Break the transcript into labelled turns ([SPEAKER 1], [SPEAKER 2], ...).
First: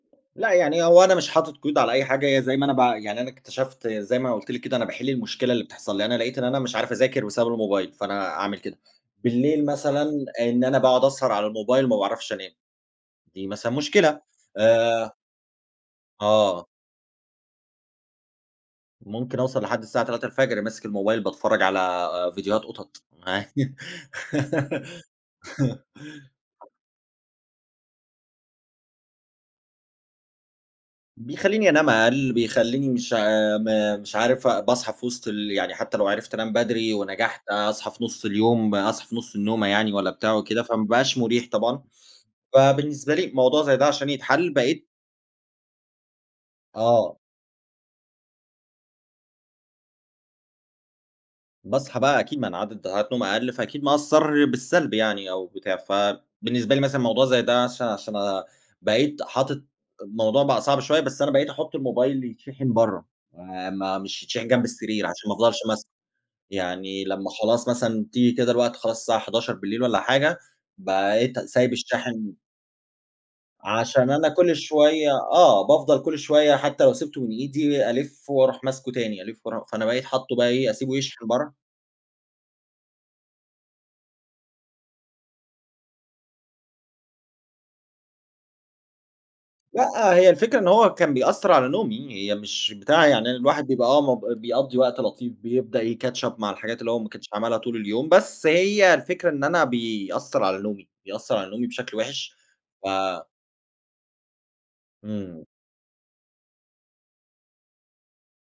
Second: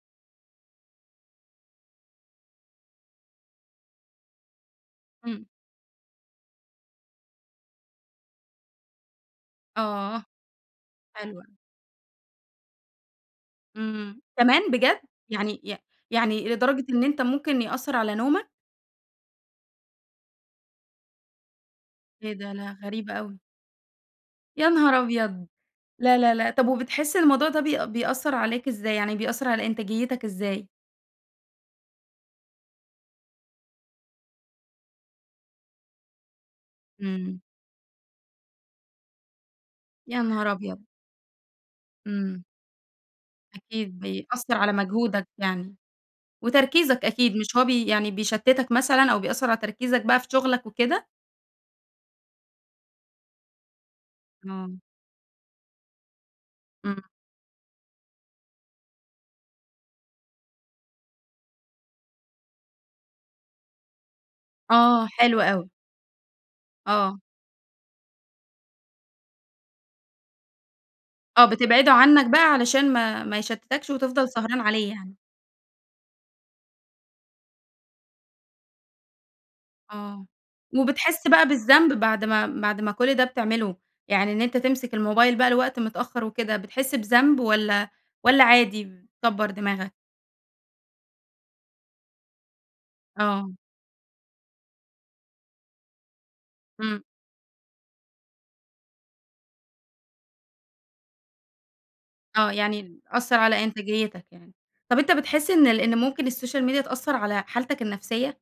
[SPEAKER 1] لأ يعني هو أنا مش حاطط قيود على أي حاجة، هي زي ما أنا بع يعني أنا اكتشفت زي ما أنا قُلت لِك كده أنا باحل
[SPEAKER 2] إمم.
[SPEAKER 1] المشكلة اللي بتحصل لي، لأن أنا لقيت إن أنا مش عارف أذاكر بسبب الموبايل، فأنا أعمل كده. بالليل
[SPEAKER 2] آه،
[SPEAKER 1] مثلًا آآ، إن أنا باقعد أسهر
[SPEAKER 2] حلو أ
[SPEAKER 1] على الموبايل ما باعرفش أنام دي مثلًا مشكلة.
[SPEAKER 2] إمم، كمان، بجد؟
[SPEAKER 1] آآ
[SPEAKER 2] يعني ي يعني
[SPEAKER 1] آه.
[SPEAKER 2] لدرجة إن أنت ممكن يأثّر على نومك؟
[SPEAKER 1] ممكن أوصل لحد الساعة 03:00 الفجر ماسك الموبايل باتفرج على
[SPEAKER 2] إيه ده!
[SPEAKER 1] فيديوهات
[SPEAKER 2] لا،
[SPEAKER 1] قطط
[SPEAKER 2] غريبة أوي.
[SPEAKER 1] عا
[SPEAKER 2] يا نهار أبيض! لا لا لا طب وبتحس الموضوع ده بيأ بيأثّر عليك إزاي؟ يعني بيأثر على إنتاجيِّتك إزاي؟
[SPEAKER 1] بيخَلّيني أنام أقل، بيخَلّيني مش عا م مش عارف أ باصحى في وسط ال يعني حتى لو عرفت أنام بدري،
[SPEAKER 2] إمم.
[SPEAKER 1] ونجحت أصحى في نص اليوم، أصحى في نص النومة يعني والَّا
[SPEAKER 2] يا
[SPEAKER 1] بتاع
[SPEAKER 2] نهار
[SPEAKER 1] وكده،
[SPEAKER 2] أبيض!
[SPEAKER 1] فما بقاش مريح طبعًا.
[SPEAKER 2] إمم.
[SPEAKER 1] فبالنسبة لي، موضوع زي ده
[SPEAKER 2] أكيد
[SPEAKER 1] عشان يتحل
[SPEAKER 2] بيأثّر على
[SPEAKER 1] بقيت
[SPEAKER 2] مجهودك يعني وتركيزك
[SPEAKER 1] آه.
[SPEAKER 2] أكيد، مش هو بي يعني بيشتتك مثلًا أو بيأثّر على تركيزك بقى في شُغلك وكده؟
[SPEAKER 1] باصحى بقى أكيد، ما أنا عدد ساعات نوم أقل، فأكيد مأثّر
[SPEAKER 2] آه.
[SPEAKER 1] بالسلب يعني أو بتاع، فبالنسبة لي
[SPEAKER 2] إمم.
[SPEAKER 1] مثلًا موضوع زي ده عش عشان بقيت حاطط الموضوع بقى صعب شوية، بس أنا بقيت أحُط الموبايل يتشحن برّه م مش يتشحن جنب السرير،
[SPEAKER 2] آه،
[SPEAKER 1] عشان ما
[SPEAKER 2] حلو
[SPEAKER 1] أفضلش
[SPEAKER 2] أوي.
[SPEAKER 1] ماسكه، يعني
[SPEAKER 2] آه.
[SPEAKER 1] لمّا خلاص مثلًا تيجي كده الوقت خلاص الساعة 23:00 والَّا حاجة بقيت
[SPEAKER 2] آه،
[SPEAKER 1] سايب
[SPEAKER 2] بتبعده عنّك
[SPEAKER 1] الشاحن
[SPEAKER 2] بقى علشان ما ما يشتتكش،
[SPEAKER 1] عشان
[SPEAKER 2] وتفضل
[SPEAKER 1] أنا كل
[SPEAKER 2] سهران عليه
[SPEAKER 1] شوية
[SPEAKER 2] يعني.
[SPEAKER 1] آه، بافضل كل شوية حتى لو سِبته من إيدي ألِف وأروح ماسكه تاني، ألِف وأرو فأنا بقيت
[SPEAKER 2] آه،
[SPEAKER 1] حاطّه بقى إيه، أسيبه
[SPEAKER 2] وبتحس
[SPEAKER 1] يشحن
[SPEAKER 2] بقى
[SPEAKER 1] برّه
[SPEAKER 2] بالذنب بعد ما بعد ما كل ده بتعمله، يعني إن أنت تمسك الموبايل بقى لوقت متأخر وكده، بتحس بذنب والَّا والَّا عادي، بتكَبَّر دماغك؟
[SPEAKER 1] لأ هي الفكرة إن هو كان بيأثّر على نومي، هي مش بتاع يعني أنا
[SPEAKER 2] آه.
[SPEAKER 1] الواحد بيبقى آه مب بيقضي وقت لطيف، بيبدأ ي catch up مع الحاجات اللي هو
[SPEAKER 2] إمم.
[SPEAKER 1] ما كانش عملها طول اليوم، بس هي الفكرة إن أنا بيأثّر على نومي، بيأثّر على نومي بشكل وحش
[SPEAKER 2] آه، يعني
[SPEAKER 1] ف
[SPEAKER 2] د أثّر على إنتاجيّتك يعني. طب أنت
[SPEAKER 1] إمم.
[SPEAKER 2] بتحس إن ال إن ممكن السوشيال ميديا تأثّر على حالتك النفسية؟